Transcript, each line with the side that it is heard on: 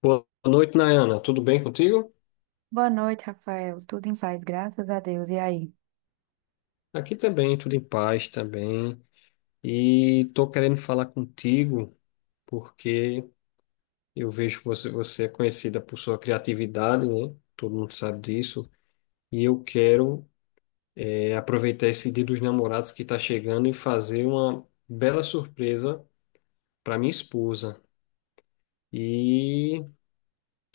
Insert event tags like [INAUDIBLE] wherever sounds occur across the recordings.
left: Boa noite, Nayana. Tudo bem contigo?
right: Boa noite, Rafael. Tudo em paz, graças a Deus. E aí?
left: Aqui também, tudo em paz também. E tô querendo falar contigo porque eu vejo que você é conhecida por sua criatividade, né? Todo mundo sabe disso. E eu quero aproveitar esse Dia dos Namorados que está chegando e fazer uma bela surpresa para minha esposa. E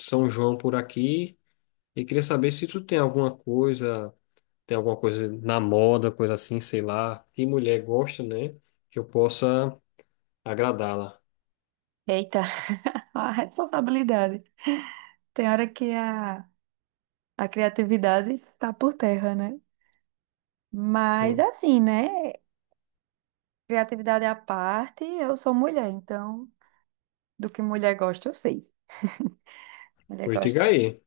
left: São João por aqui. E queria saber se tu tem alguma coisa na moda, coisa assim, sei lá, que mulher gosta, né? Que eu possa agradá-la.
right: Eita, [LAUGHS] a responsabilidade. Tem hora que a criatividade está por terra, né? Mas
left: Hum.
right: assim, né? Criatividade à parte, eu sou mulher, então do que mulher gosta, eu sei. [LAUGHS] Mulher
left: Pois diga
right: gosta de
left: aí.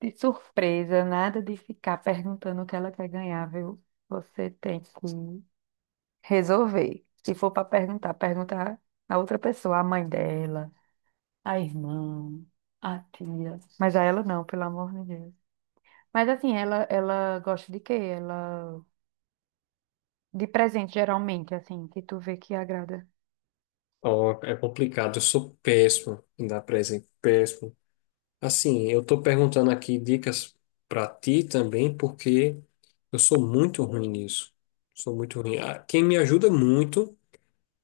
right: de surpresa, nada de ficar perguntando o que ela quer ganhar, viu? Você tem que resolver. Se for para perguntar, perguntar a outra pessoa, a mãe dela, a irmã, a tia. Mas a ela não, pelo amor de Deus. Mas assim, ela gosta de quê? Ela de presente geralmente, assim, que tu vê que agrada.
left: Ó, é complicado, eu sou péssimo em dar presente, péssimo. Assim, eu tô perguntando aqui dicas pra ti também, porque eu sou muito ruim nisso. Sou muito ruim. Ah, quem me ajuda muito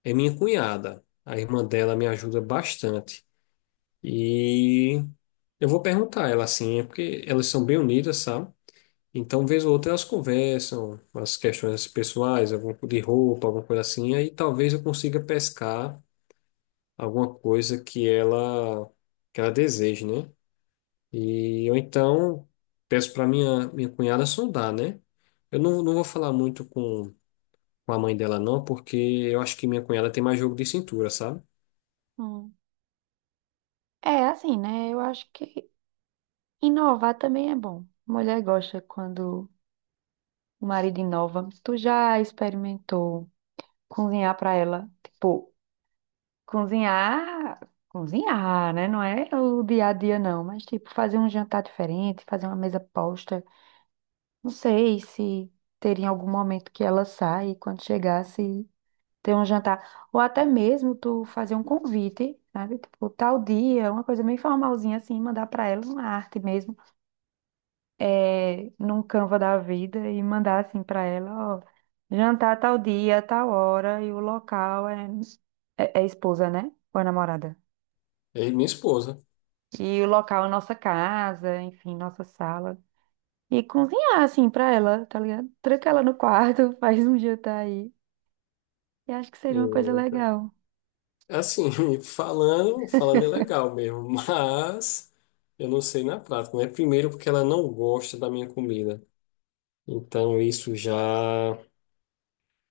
left: é minha cunhada. A irmã dela me ajuda bastante. E eu vou perguntar a ela assim, é porque elas são bem unidas, sabe? Então, vez ou outra, elas conversam as questões pessoais, de roupa, alguma coisa assim, aí talvez eu consiga pescar alguma coisa que ela deseje, né? E eu então peço para minha cunhada sondar, né? Eu não vou falar muito com a mãe dela não, porque eu acho que minha cunhada tem mais jogo de cintura, sabe?
right: Hum. É assim, né? Eu acho que inovar também é bom. Mulher gosta quando o marido inova. Tu já experimentou cozinhar pra ela? Tipo, cozinhar, cozinhar, né? Não é o dia a dia não, mas tipo fazer um jantar diferente, fazer uma mesa posta. Não sei se teria algum momento que ela sai, e quando chegasse, ter um jantar. Ou até mesmo tu fazer um convite, sabe? Tipo, tal dia, uma coisa meio formalzinha assim, mandar pra ela uma arte mesmo, num Canva da vida e mandar assim pra ela, ó, jantar tal dia, tal hora e o local é, é esposa, né? Ou é namorada?
left: É minha esposa.
right: E o local é nossa casa, enfim, nossa sala. E cozinhar assim pra ela, tá ligado? Tranca ela no quarto, [LAUGHS] faz um jantar aí. Eu acho que seria uma coisa legal.
left: Assim, [LAUGHS] falando é legal mesmo, [LAUGHS] mas eu não sei na prática, né? Primeiro porque ela não gosta da minha comida. Então isso já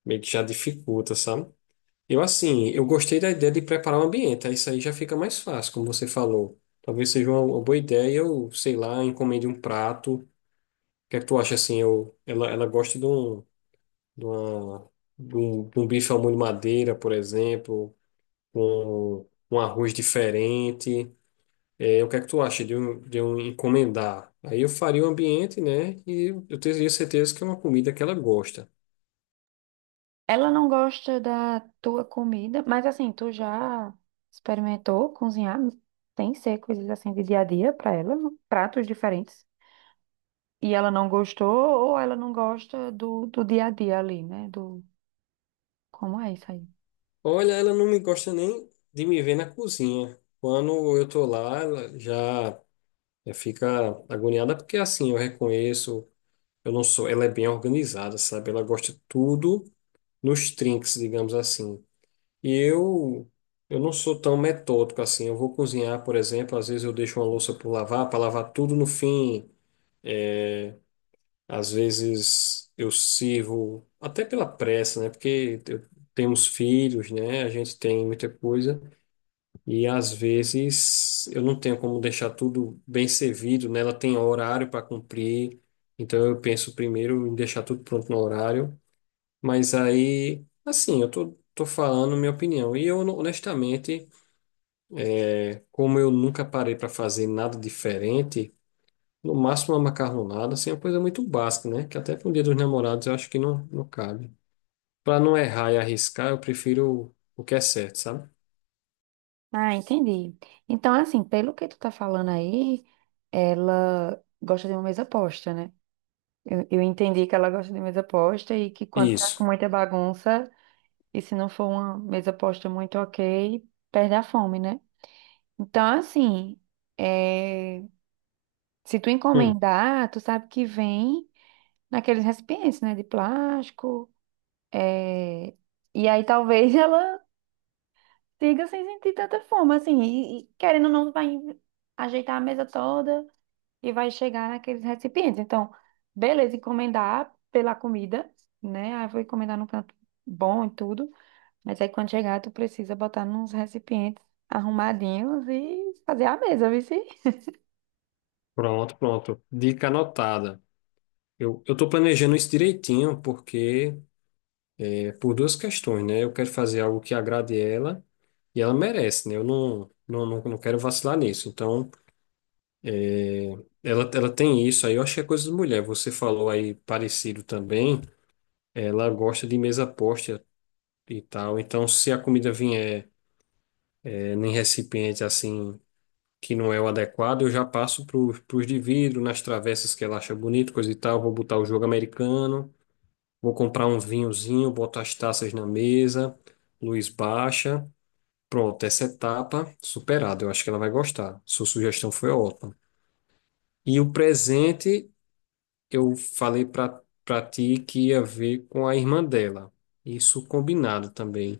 left: meio que já dificulta, sabe? Eu assim, eu gostei da ideia de preparar o ambiente, aí isso aí já fica mais fácil, como você falou. Talvez seja uma boa ideia, eu, sei lá, encomende um prato. O que é que tu acha assim? Ela gosta de uma, de um bife ao molho madeira, por exemplo, com um arroz diferente. É, o que é que tu acha de eu encomendar? Aí eu faria o ambiente, né? E eu teria certeza que é uma comida que ela gosta.
right: Ela não gosta da tua comida, mas assim, tu já experimentou cozinhar? Tem que ser coisas assim de dia a dia para ela, não? Pratos diferentes. E ela não gostou ou ela não gosta do dia a dia ali, né? Do como é isso aí?
left: Olha, ela não me gosta nem de me ver na cozinha. Quando eu tô lá, já fica agoniada, porque assim, eu reconheço, eu não sou, ela é bem organizada, sabe? Ela gosta tudo nos trinques, digamos assim. E eu, eu não sou tão metódico assim. Eu vou cozinhar, por exemplo, às vezes eu deixo uma louça por lavar, para lavar tudo no fim. Às vezes eu sirvo até pela pressa, né? Porque eu tenho os filhos, né? A gente tem muita coisa e às vezes eu não tenho como deixar tudo bem servido, né? Ela tem horário para cumprir, então eu penso primeiro em deixar tudo pronto no horário. Mas aí, assim, tô falando minha opinião e eu honestamente, como eu nunca parei para fazer nada diferente. No máximo uma macarronada, assim, é uma coisa muito básica, né? Que até para o Dia dos Namorados eu acho que não cabe. Para não errar e arriscar, eu prefiro o que é certo, sabe?
right: Ah, entendi. Então, assim, pelo que tu tá falando aí, ela gosta de uma mesa posta, né? Eu entendi que ela gosta de mesa posta e que quando tá com
left: Isso.
right: muita bagunça. E se não for uma mesa posta muito ok, perde a fome, né? Então, assim, é, se tu
left: Hum,
right: encomendar, tu sabe que vem naqueles recipientes, né? De plástico. é, E aí talvez [LAUGHS] ela siga sem sentir tanta fome, assim. E querendo ou não, vai ajeitar a mesa toda e vai chegar naqueles recipientes. Então, beleza, encomendar pela comida, né? Aí vou encomendar num canto bom e tudo. Mas aí quando chegar, tu precisa botar nos recipientes arrumadinhos e fazer a mesa, viu? Sim?
left: pronto, pronto. Dica anotada. Eu tô planejando isso direitinho, porque é por duas questões, né? Eu quero fazer algo que agrade ela e ela merece, né? Eu não quero vacilar nisso. Então, é, ela tem isso aí. Eu acho que é coisa de mulher. Você falou aí parecido também. Ela gosta de mesa posta e tal. Então, se a comida vier é, em recipiente assim que não é o adequado, eu já passo para os de vidro, nas travessas que ela acha bonito, coisa e tal. Vou botar o jogo americano, vou comprar um vinhozinho, boto as taças na mesa, luz baixa. Pronto, essa etapa superada. Eu acho que ela vai gostar. Sua sugestão foi ótima. E o presente, eu falei para ti que ia ver com a irmã dela. Isso combinado também.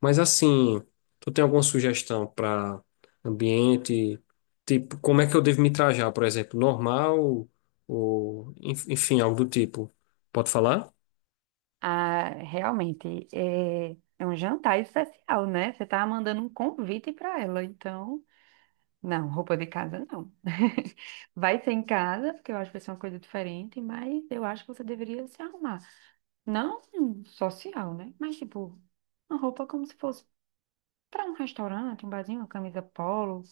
left: Mas assim, tu tem alguma sugestão para ambiente? Tipo, como é que eu devo me trajar, por exemplo, normal ou enfim, algo do tipo? Pode falar?
right: Ah, realmente, é um jantar especial, né? Você tá mandando um convite para ela, então... Não, roupa de casa não. [LAUGHS] Vai ser em casa, porque eu acho que vai ser uma coisa diferente, mas eu acho que você deveria se arrumar. Não um social, né? Mas tipo, uma roupa como se fosse para um restaurante, um barzinho, uma camisa polo,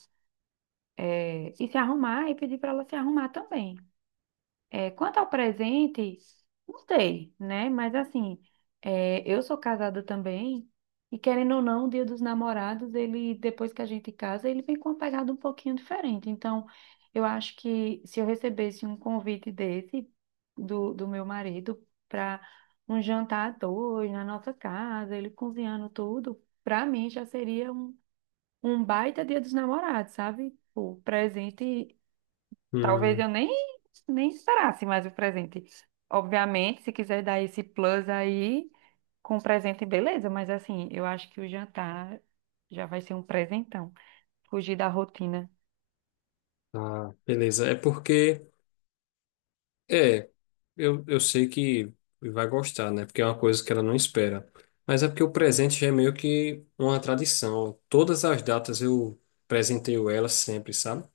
right: e se arrumar e pedir para ela se arrumar também. É, quanto ao presente, não sei, né? Mas assim, eu sou casada também, e querendo ou não, o Dia dos Namorados, ele, depois que a gente casa, ele vem com uma pegada um pouquinho diferente. Então, eu acho que se eu recebesse um convite desse do meu marido para um jantar a dois na nossa casa, ele cozinhando tudo, para mim já seria um, um baita Dia dos Namorados, sabe? O presente... Talvez
left: Hum,
right: eu nem, nem esperasse mais o presente. Obviamente, se quiser dar esse plus aí com presente, beleza, mas assim, eu acho que o jantar já vai ser um presentão. Fugir da rotina.
left: tá, beleza. É porque é, eu sei que vai gostar, né? Porque é uma coisa que ela não espera. Mas é porque o presente já é meio que uma tradição. Todas as datas eu presenteio ela sempre, sabe?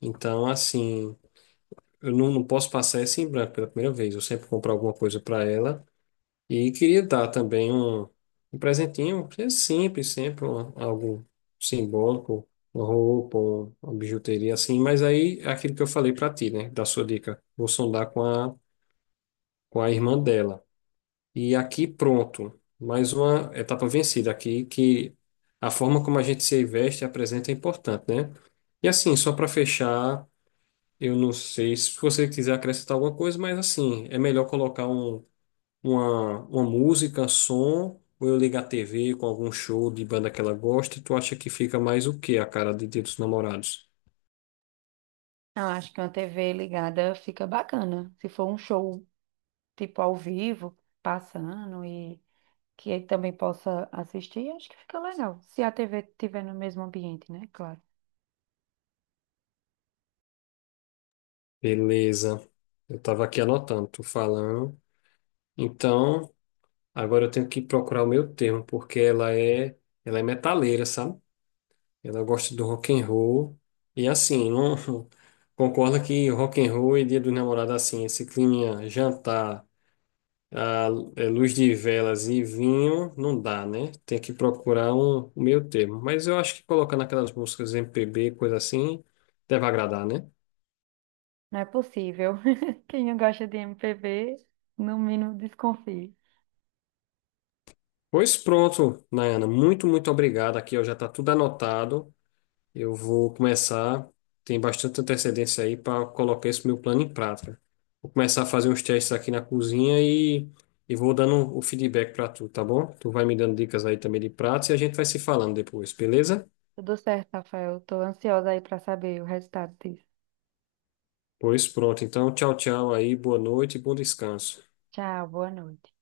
left: Então, assim, eu não posso passar essa em branco pela primeira vez. Eu sempre compro alguma coisa para ela. E queria dar também um presentinho, que é simples, sempre algo simbólico, uma roupa, uma bijuteria assim. Mas aí, é aquilo que eu falei para ti, né? Da sua dica. Vou sondar com a irmã dela. E aqui, pronto. Mais uma etapa vencida aqui, que a forma como a gente se veste e apresenta é importante, né? E assim, só para fechar. Eu não sei se você quiser acrescentar alguma coisa, mas assim, é melhor colocar uma música, som, ou eu ligar a TV com algum show de banda que ela gosta, e tu acha que fica mais o quê? A cara de Dia dos Namorados.
right: Eu acho que uma TV ligada fica bacana. Se for um show tipo ao vivo, passando e que ele também possa assistir, acho que fica legal. Se a TV estiver no mesmo ambiente, né? Claro.
left: Beleza. Eu tava aqui anotando, tu falando. Então, agora eu tenho que procurar o meu termo, porque ela é metaleira, sabe? Ela gosta do rock and roll. E assim, não [LAUGHS] concorda que rock and roll e Dia dos Namorados assim, esse clima jantar a é, luz de velas e vinho não dá, né? Tem que procurar um meio termo. Mas eu acho que colocando aquelas músicas MPB, coisa assim, deve agradar, né?
right: Não é possível. [LAUGHS] Quem não gosta de MPB, no mínimo desconfia.
left: Pois pronto, Nayana. Muito, muito obrigado. Aqui ó, já está tudo anotado. Eu vou começar. Tem bastante antecedência aí para colocar esse meu plano em prática. Vou começar a fazer uns testes aqui na cozinha e vou dando o feedback para tu, tá bom? Tu vai me dando dicas aí também de pratos e a gente vai se falando depois, beleza?
right: Tudo certo, Rafael. Tô ansiosa aí pra saber o resultado disso.
left: Pois pronto. Então, tchau, tchau aí. Boa noite e bom descanso.
right: Tchau, boa noite.